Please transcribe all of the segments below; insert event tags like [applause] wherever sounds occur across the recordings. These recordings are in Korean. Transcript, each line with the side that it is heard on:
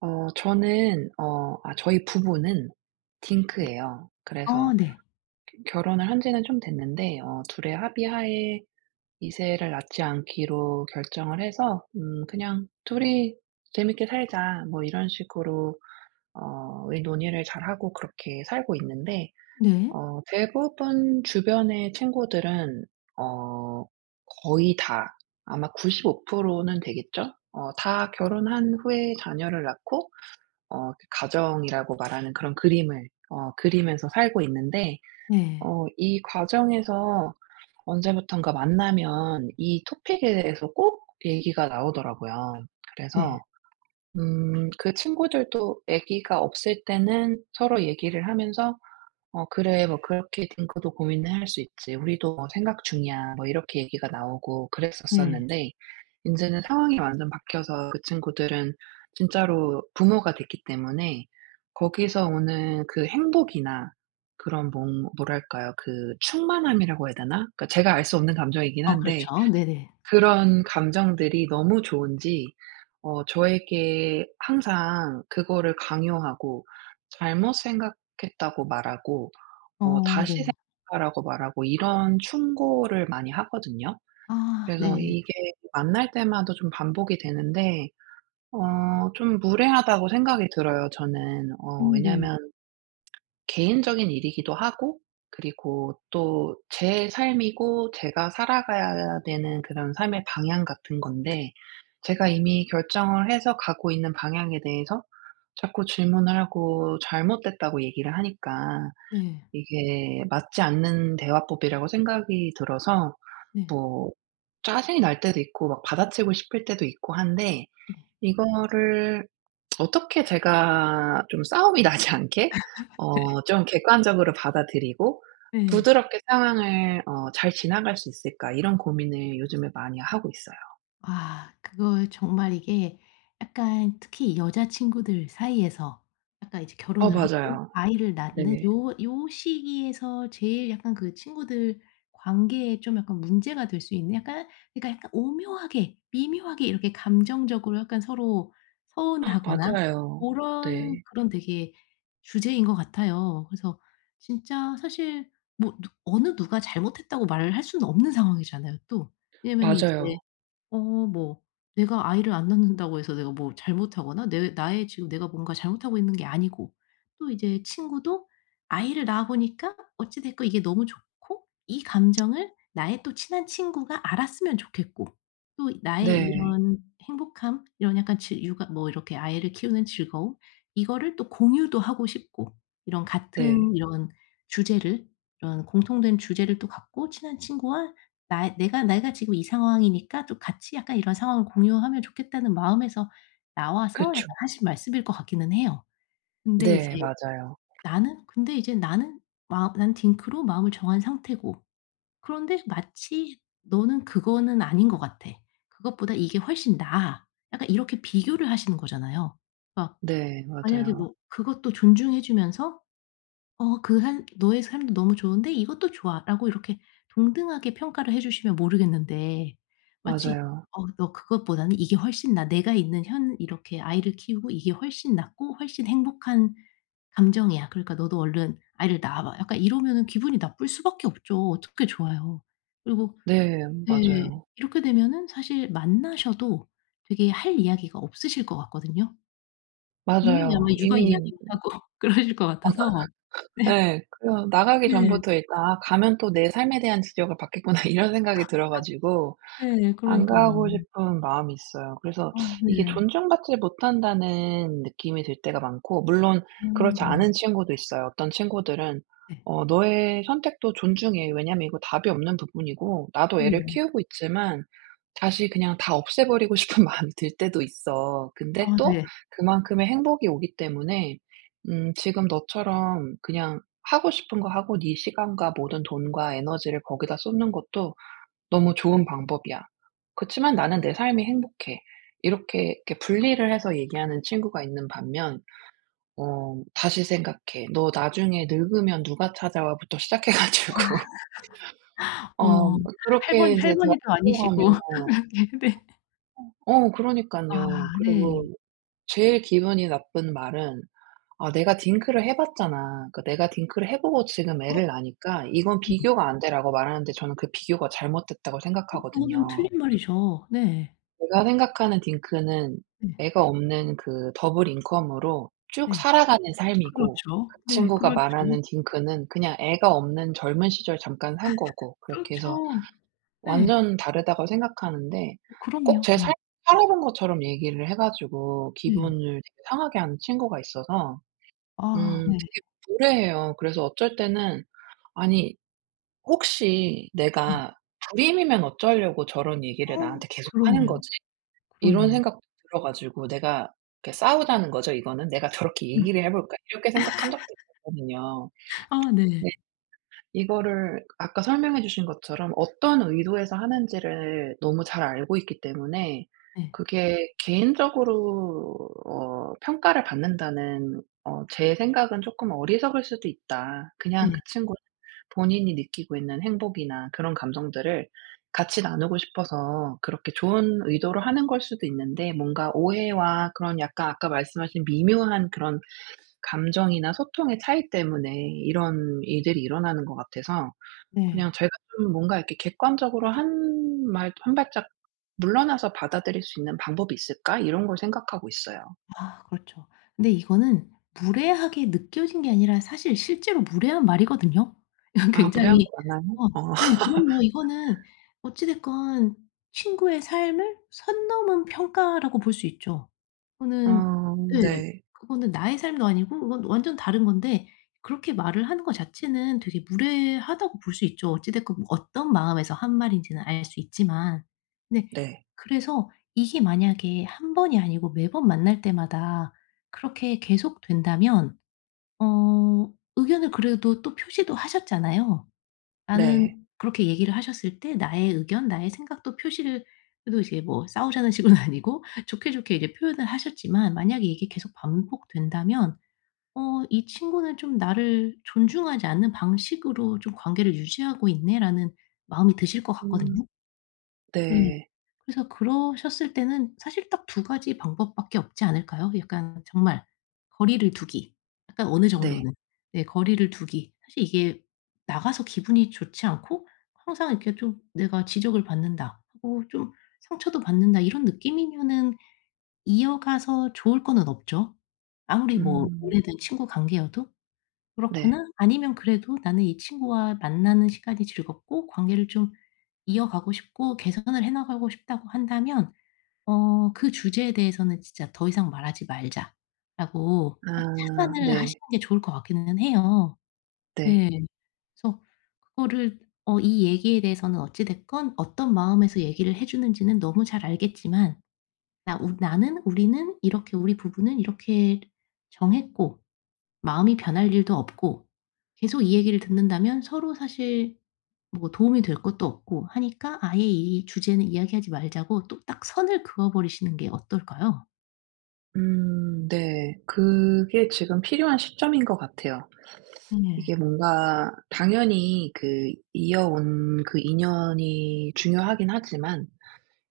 right: 어 저는 어 아 저희 부부는
left: 네.
right: 딩크예요. 그래서
left: 어 네.
right: 결혼을 한 지는 좀 됐는데 어 2 의 합의 하에 2 세를 낳지 않기로 결정을 해서 음 "그냥 2이 재밌게 살자." 뭐 이런 식으로 어 이 논의를 잘하고 그렇게 살고 있는데
left: 네.
right: 어 대부분 주변의 친구들은 어 거의 다 아마 95% 는 되겠죠? 어 다 결혼한 후에 자녀를 낳고 어 가정이라고 말하는 그런 그림을 어 그리면서 살고 있는데
left: 네.
right: 어 이 과정에서 언제부턴가 만나면 이 토픽에 대해서 꼭 얘기가 나오더라고요.
left: 네.
right: 그래서 음 그 친구들도 애기가 없을 때는 서로 얘기를 하면서 "어 그래 뭐 그렇게 딩크도 고민을 할 수 있지. 우리도 뭐 생각 중이야." 뭐 이렇게 얘기가 나오고
left: 네.
right: 그랬었었는데 인제는 상황이 완전 바뀌어서 그 친구들은 진짜로 부모가 됐기 때문에 거기서 오는 그 행복이나 그런 뭥 뭐랄까요? 그 충만함이라고 해야 되나? 그러니까 제가 알 수 없는 감정이긴
left: 어
right: 한데
left: 그렇죠. 네네.
right: 그런 감정들이 너무 좋은지 어 저에게 항상 그거를 강요하고 잘못 생각했다고 말하고 어
left: 어
right: 다시
left: 네.
right: 생각하라고 말하고 이런 충고를 많이 하거든요.
left: 아
right: 그래서
left: 네.
right: 이게 만날 때마다 좀 반복이 되는데. 어 좀 무례하다고 생각이 들어요 저는. 어
left: 음 네.
right: 왜냐하면 [smacks lips] 개인적인 일이기도 하고 그리고 또 제 삶이고 제가 살아가야 되는 그런 삶의 방향 같은 건데 제가 이미 결정을 해서 가고 있는 방향에 대해서 자꾸 질문을 하고 잘못됐다고 얘기를 하니까
left: 네.
right: 이게 맞지 않는 대화법이라고 생각이 들어서
left: 네.
right: 뭐 짜증이 날 때도 있고 막 받아치고 싶을 때도 있고 한데.
left: 네.
right: 이거를 '어떻게 제가 좀 싸움이 나지 않게
left: [laughs] 네.
right: 어 좀 객관적으로 받아들이고
left: 네.
right: 부드럽게 상황을 어 잘 지나갈 수 있을까?' 이런 고민을 요즘에 많이 하고 있어요.
left: 아 그거 정말 이게 약간 특히 여자친구들 사이에서 약간 이제
right: 어
left: 결혼을 하고
right: 맞아요.
left: 아이를 낳는
right: 네.
left: 요 요 시기에서 제일 약간 그 친구들 관계에 좀 약간 문제가 될 수 있는 약간 그러니까 약간 오묘하게 미묘하게 이렇게 감정적으로 약간 서로
right: [gasps]
left: 서운해하거나
right: 맞아요.
left: 고런
right: 네.
left: 그런 되게 주제인 것 같아요. 그래서 진짜 사실 뭐 누 어느 누가 잘못했다고 말을 할 수는 없는 상황이잖아요 또. 왜냐면은 이제
right: 맞아요.
left: 어 뭐 내가 아이를 안 낳는다고 해서 내가 뭐 잘못하거나 내 나의 지금 내가 뭔가 잘못하고 있는 게 아니고 또 이제 친구도 아이를 낳아보니까 어찌 됐건 이게 너무 좋고 이 감정을 나의 또 친한 친구가 알았으면 좋겠고 또 나의
right: 네.
left: 이런 행복함, 이런 약간 즐 육아 뭐 이렇게 아이를 키우는 즐거움 이거를 또 공유도 하고 싶고 이런
right: 네.
left: 같은 이런 주제를 이런 공통된 주제를 또 갖고 친한 친구와 나의 내가 내가 지금 이 상황이니까 또 같이 약간 이런 상황을 공유하면 좋겠다는 마음에서 나와서 약간
right: 그쵸.
left: 하신 말씀일 것 같기는 해요. 근데 이제
right: 네 맞아요.
left: 나는 근데 이제 나는 마 나는 딩크로 마음을 정한 상태고 그런데 마치 "너는 그거는 아닌 것 같아. 그것보다 이게 훨씬 나아." 약간 이렇게 비교를 하시는 거잖아요. 그러니까
right: 네
left: 만약에
right: 맞아요.
left: 뭐 그것도 존중해 주면서 어 그 한 "너의 삶도 너무 좋은데 이것도 좋아."라고 이렇게 동등하게 평가를 해 주시면 모르겠는데 마치
right: 맞아요.
left: "어 너 그것보다는 이게 훨씬 나아. 내가 있는 현 이렇게 아이를 키우고 이게 훨씬 낫고 훨씬 행복한 감정이야. 그러니까 너도 얼른 아이를 낳아 봐." 약간 이러면은 기분이 나쁠 수밖에 없죠. 어떻게 좋아요. 그리고
right: 네
left: 네.
right: 맞아요.
left: 이렇게 되면은 사실 만나셔도 되게 할 이야기가 없으실 것 같거든요. 분명히 아마
right: 맞아요.
left: 육아
right: 이미
left: 이야기만 하고 그러실 것
right: 맞아.
left: 같아서.
right: [laughs] 예 그래요. 나가기
left: 네. 네.
right: 전부터 일단 '아 가면 또 내 삶에 대한 지적을 받겠구나.' 이런
left: 저도
right: 생각이 들어 가지고
left: 막 네
right: 안 가고
left: 그러니깐요.
right: 싶은 마음이 있어요. 그래서 [sucks teeth]
left: 어
right: 이게
left: 네.
right: 존중받지 못한다는 느낌이 들 때가 많고 물론
left: 어
right: 그렇지
left: 네.
right: 않은 친구도 있어요. 어떤 친구들은
left: 네.
right: "어 너의 선택도 존중해. 왜냐하면 이거 답이 없는 부분이고 나도 애를
left: [unintelligible]
right: 키우고 있지만 다시 그냥 다 없애버리고 싶은 마음이 들 때도 있어. 근데
left: 아
right: 또
left: 네.
right: 그만큼의 행복이 오기 때문에 음 지금 너처럼 그냥 하고 싶은 거 하고 네 시간과 모든 돈과 에너지를 거기다 쏟는 것도 너무 좋은 방법이야. 그렇지만 나는 내 삶이 행복해." 이렇게 이렇게 분리를 해서 얘기하는 친구가 있는 반면 어 "다시 생각해. 너 나중에 늙으면 누가 찾아와?"부터 시작해
left: 와.
right: 가지고
left: [laughs]
right: 어
left: 어머
right: 뭐 그렇게
left: 할머니
right: 인제 대화가
left: 할머니도
right: 흘러가면
left: 아니시고
right: 예
left: 왜 그렇게 네.
right: 어
left: 아
right: 그러니깐요. 그리고
left: 네.
right: 제일 기분이 나쁜 말은 "아 내가 딩크를 해 봤잖아. 거 내가 딩크를 해 보고 지금
left: 어.
right: 애를 낳으니까 이건
left: 음.
right: 비교가 안 돼."라고 말하는데 저는 그 비교가 잘못됐다고
left: 어 그거는
right: 생각하거든요.
left: 틀린 말이죠. 네.
right: 제가 생각하는 딩크는
left: 네.
right: 애가 없는 그 double income으로 쭉
left: 네.
right: 살아가는 삶이고
left: 그렇죠.
right: 그
left: 네
right: 친구가
left: 그렇지.
right: 말하는 딩크는 그냥 애가 없는 젊은 시절 잠깐 산
left: [laughs]
right: 거고. 그렇게 해서
left: 그렇죠. 네.
right: 완전 다르다고 생각하는데 꼭
left: 그럼요.
right: 제
left: 네.
right: 삶을 살아본 것처럼 얘기를 해 가지고
left: 네.
right: 기분을 되게 상하게 하는 친구가 있어서
left: 아
right: 음
left: 네.
right: 되게 무례해요. 그래서 어쩔 때는 아니 혹시
left: 음.
right: '내가 불임이면 어쩌려고 저런 얘기를
left: 어
right: 나한테 계속하는
left: 그렇네요.
right: 거지?' 이런
left: 그러네요.
right: 생각도 들어 가지고 내가 이렇게 싸우자는 거죠 이거는. 내가 '저렇게
left: 음. [laughs]
right: 얘기를 해 볼까.' 이렇게 생각한 적도 있었거든요.
left: 아
right: [tsk]
left: 네.
right: 네 이거를 아까 설명해 주신 것처럼 어떤 의도에서 하는지를 너무 잘 알고 있기 때문에
left: 네.
right: 그게 '개인적으로 어 평가를 받는다는 어 제 생각은 쪼끔 어리석을 수도 있다. 그냥 그
left: 네.
right: 친구 본인이 느끼고 있는 행복이나 그런 감정들을 같이 나누고 싶어서 그렇게 좋은 의도로 하는 걸 수도 있는데 뭔가 오해와 그런 약간 아까 말씀하신 미묘한 그런 감정이나 소통의 차이 때문에 이런 일들이 일어나는 것 같아서
left: 네.
right: '그냥 제가 좀 뭔가 이렇게 객관적으로 한 말 한 발짝 물러나서 받아들일 수 있는 방법이 있을까?' 이런 걸 생각하고 있어요.
left: [sighs] 그렇죠. 근데 이거는 무례하게 느껴진 게 아니라 사실 실제로 무례한 말이거든요. 이건
right: 아 무례한
left: 굉장히
right: 거 맞나요?
left: 어
right: 어.
left: 네 그럼요. 이거는
right: [laughs]
left: 어찌 됐건 친구의 삶을 선 넘은 평가라고 볼 수 있죠. 그거는
right: 아
left: 예.
right: 네.
left: 그거는 나의 삶도 아니고 그건 완전 다른 건데 그렇게 말을 하는 거 자체는 되게 무례하다고 볼 수 있죠. 어찌 됐건 뭐 어떤 마음에서 한 말인지는 알 수 있지만. 네
right: 네.
left: 그래서 이게 만약에 1 번이 아니고 매번 만날 때마다 그렇게 계속된다면 어 의견을 그래도 또 표시도 하셨잖아요. 나는
right: 네.
left: 그렇게 얘기를 하셨을 때 나의 의견, 나의 생각도 표시를 그래도 이제 뭐 싸우자는 식으로는 아니고 좋게좋게 이제 표현을 하셨지만 만약에 이게 계속 반복된다면 '어 이 친구는 좀 나를 존중하지 않는 방식으로 좀 관계를 유지하고 있네.'라는 마음이 드실 것
right: 음.
left: 같거든요. 네.
right: 네.
left: 그래서 그러셨을 때는 사실 딱 2 가지 방법밖에 없지 않을까요? 약간 정말 거리를 두기 약간 어느
right: 네.
left: 정도는. 네 거리를 두기. 사실 이게 나가서 기분이 좋지 않고 항상 이렇게 좀 '내가 지적을 받는다.' 어 좀 '상처도 받는다.' 이런 느낌이면은 이어가서 좋을 거는 없죠. 아무리 뭐
right: 음.
left: 오래된 친구 관계여도.
right: 네.
left: 그렇거나 아니면 그래도 나는 이 친구와 만나는 시간이 즐겁고 관계를 좀 이어가고 싶고 개선을 해 나가고 싶다고 한다면 어 "그 주제에 대해서는 진짜 더 이상 말하지 말자."라고 딱
right: 아
left: 차단을
right: 네.
left: 하시는 게 좋을 것 같기는 해요.
right: 네.
left: 예. 그래서 그거를 어 이 얘기에 대해서는 어찌 됐건 어떤 마음에서 얘기를 해 주는지는 너무 잘 알겠지만 나 우 나는, 우리는, 이렇게 우리 부부는 이렇게 정했고 마음이 변할 일도 없고 계속 이 얘기를 듣는다면 서로 사실 뭐 도움이 될 것도 없고 하니까 아예 이 주제는 이야기하지 말자고 또 딱 선을 그어 버리시는 게 어떨까요?
right: 음 네 그게 지금 필요한 시점인 것 같아요. 이게
left: 예.
right: 뭔가 당연히 그 이어 온 그 인연이 중요하긴 하지만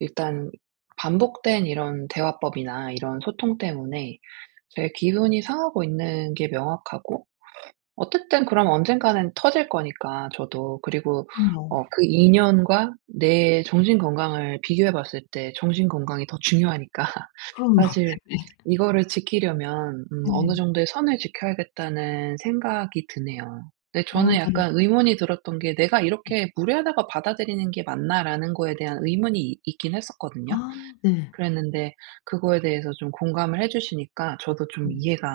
right: 일단 반복된 이런 대화법이나 이런 소통 때문에 이제 기분이 상하고 있는 게 명확하고 어쨌든 그럼 언젠가는 터질 거니까 저도 그리고
left: 그럼요.
right: 어 그 인연과 내 정신건강을 비교해 봤을 때 정신건강이 더 중요하니까
left: 그럼요.
right: 사실
left: 네.
right: 이거를 지키려면 음 '어느
left: 네.
right: 정도의 선을 지켜야겠다.'는 생각이 드네요. 근데 저는
left: 아 네.
right: 약간 의문이 들었던 게 '내가 이렇게 무례하다고 받아들이는 게 맞나?'라는 거에 대한 의문이 이 있긴 했었거든요.
left: 아 네.
right: 그랬는데 그거에 대해서 좀 공감을 해 주시니까 저도 좀
left: 음.
right: 이해가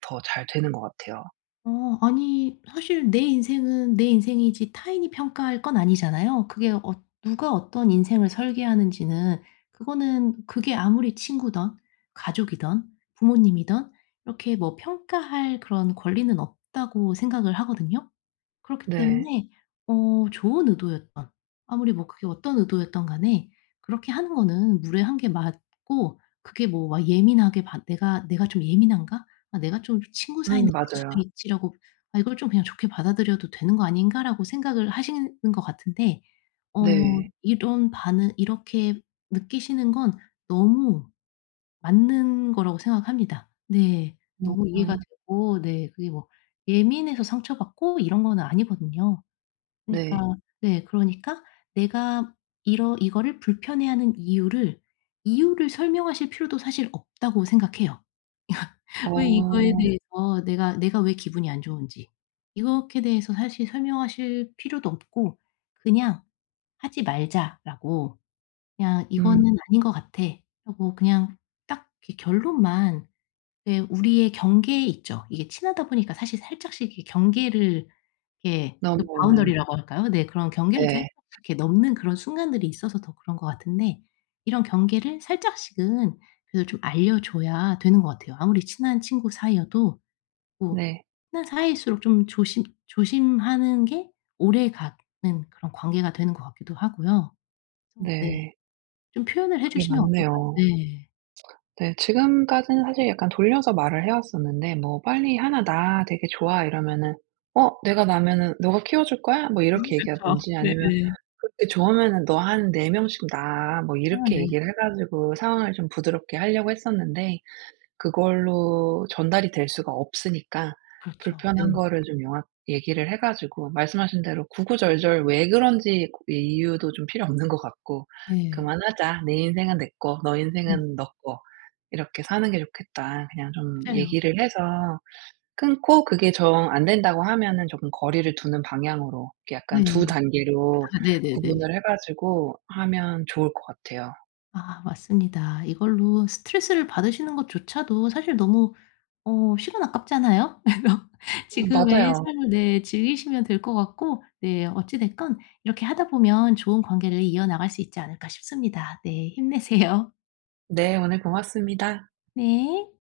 right: 더 잘 되는 것 같아요.
left: 어 아니 사실 내 인생은 내 인생이지 타인이 평가할 건 아니잖아요. 그게 어 '누가 어떤 인생을 설계하는지는 그거는 그게 아무리 친구든 가족이든 부모님이든 이렇게 뭐 평가할 그런 권리는 없다.'고 생각을 하거든요. 그렇기
right: 네.
left: 때문에 어 좋은 의도였든 아무리 뭐 그게 어떤 의도였든 간에 그렇게 하는 거는 무례한 게 맞고 그게 뭐 '와 예민하게 반 내가 내가 좀 예민한가? 아 내가 좀 친구 사이인데
right: 음
left: 그럴 수도
right: 맞아요.
left: 있지.'라고 '아 이걸 좀 그냥 좋게 받아들여도 되는 거 아닌가?'라고 생각을 하시는 거 같은데 어
right: 네.
left: 이런 반응 이렇게 느끼시는 건 너무 맞는 거라고 생각합니다. 네 너무 이해가
right: 음음.
left: 되고 네 그게 뭐 예민해서 상처받고 이런 건 아니거든요. 그니까
right: 네.
left: 네 그러니까 내가 이러 이거를 불편해하는 이유를, '이유를 설명하실 필요도 사실 없다.'고 생각해요. [laughs] 왜 이거에
right: 어.
left: 대해서 내가 내가 왜 기분이 안 좋은지 이것에 대해서 사실 설명하실 필요도 없고 그냥 "하지 말자."라고 그냥
right: 음.
left: "이거는 아닌 것 같아." 하고 그냥 딱 이렇게 결론만 예 우리의 경계에 있죠. 이게 친하다 보니까 사실 살짝씩 이렇게 경계를 예 그
right: 넘어오는.
left: 바운더리라고 할까요 네. 그런 경계를 살짝씩
right: 네.
left: 이렇게 넘는 그런 순간들이 있어서 더 그런 것 같은데 이런 경계를 살짝씩은 그래도 좀 알려줘야 되는 것 같아요 아무리 친한 친구 사이여도. 뭐
right: 네.
left: 친한 사이일수록 좀 조심 조심하는 게 오래가는 그런 관계가 되는 것 같기도 하고요 네.
right: 네.
left: 좀 표현을 해
right: 그게
left: 주시면 어떨까요
right: 맞네요.
left: 네.
right: 네 지금까지는 사실 약간 돌려서 말을 해 왔었는데 뭐 "빨리 1 낳아 되게 좋아." 이러면은 "어 내가 낳으면은 너가 키워 줄 거야?" 뭐
left: 아
right: 이렇게
left: 그쵸.
right: 얘기하든지 아니면
left: 네네.
right: "그렇게 좋으면은 너 한 4 명씩 낳아." 뭐
left: 아
right: 이렇게
left: 네.
right: 얘기를 해 가지고 상황을 좀 부드럽게 하려고 했었는데 그걸로 전달이 될 수가 없으니까
left: 그렇죠.
right: 불편한
left: 네.
right: 거를 좀 명확히 얘기를 해 가지고 말씀하신 대로 구구절절 왜 그런지 고 이유도 좀 필요 없는 것 같고
left: 네.
right: "그만하자. 내 인생은 내 꺼 너
left: 음.
right: 인생은 너 꺼 이렇게 사는 게 좋겠다." 그냥 좀
left: 맞아요.
right: 얘기를 해서 끊고 그게 정 안된다고 하면은 조금 거리를 두는 방향으로 이렇게
left: 네.
right: 약간 2 단계로
left: 아 네네네.
right: 구분을 해 가지고 하면 좋을 것 같아요.
left: 아 맞습니다 이걸로 스트레스를 받으시는 것 조차도 사실 너무 어 시간 아깝잖아요? [laughs]
right: 음
left: 지금의
right: 맞아요.
left: 삶을 네 즐기시면 될 것 같고 네 어찌 됐건 '이렇게 하다 보면 좋은 관계를 이어나갈 수 있지 않을까?' 싶습니다. 네 힘내세요.
right: 네 오늘 고맙습니다.
left: 네.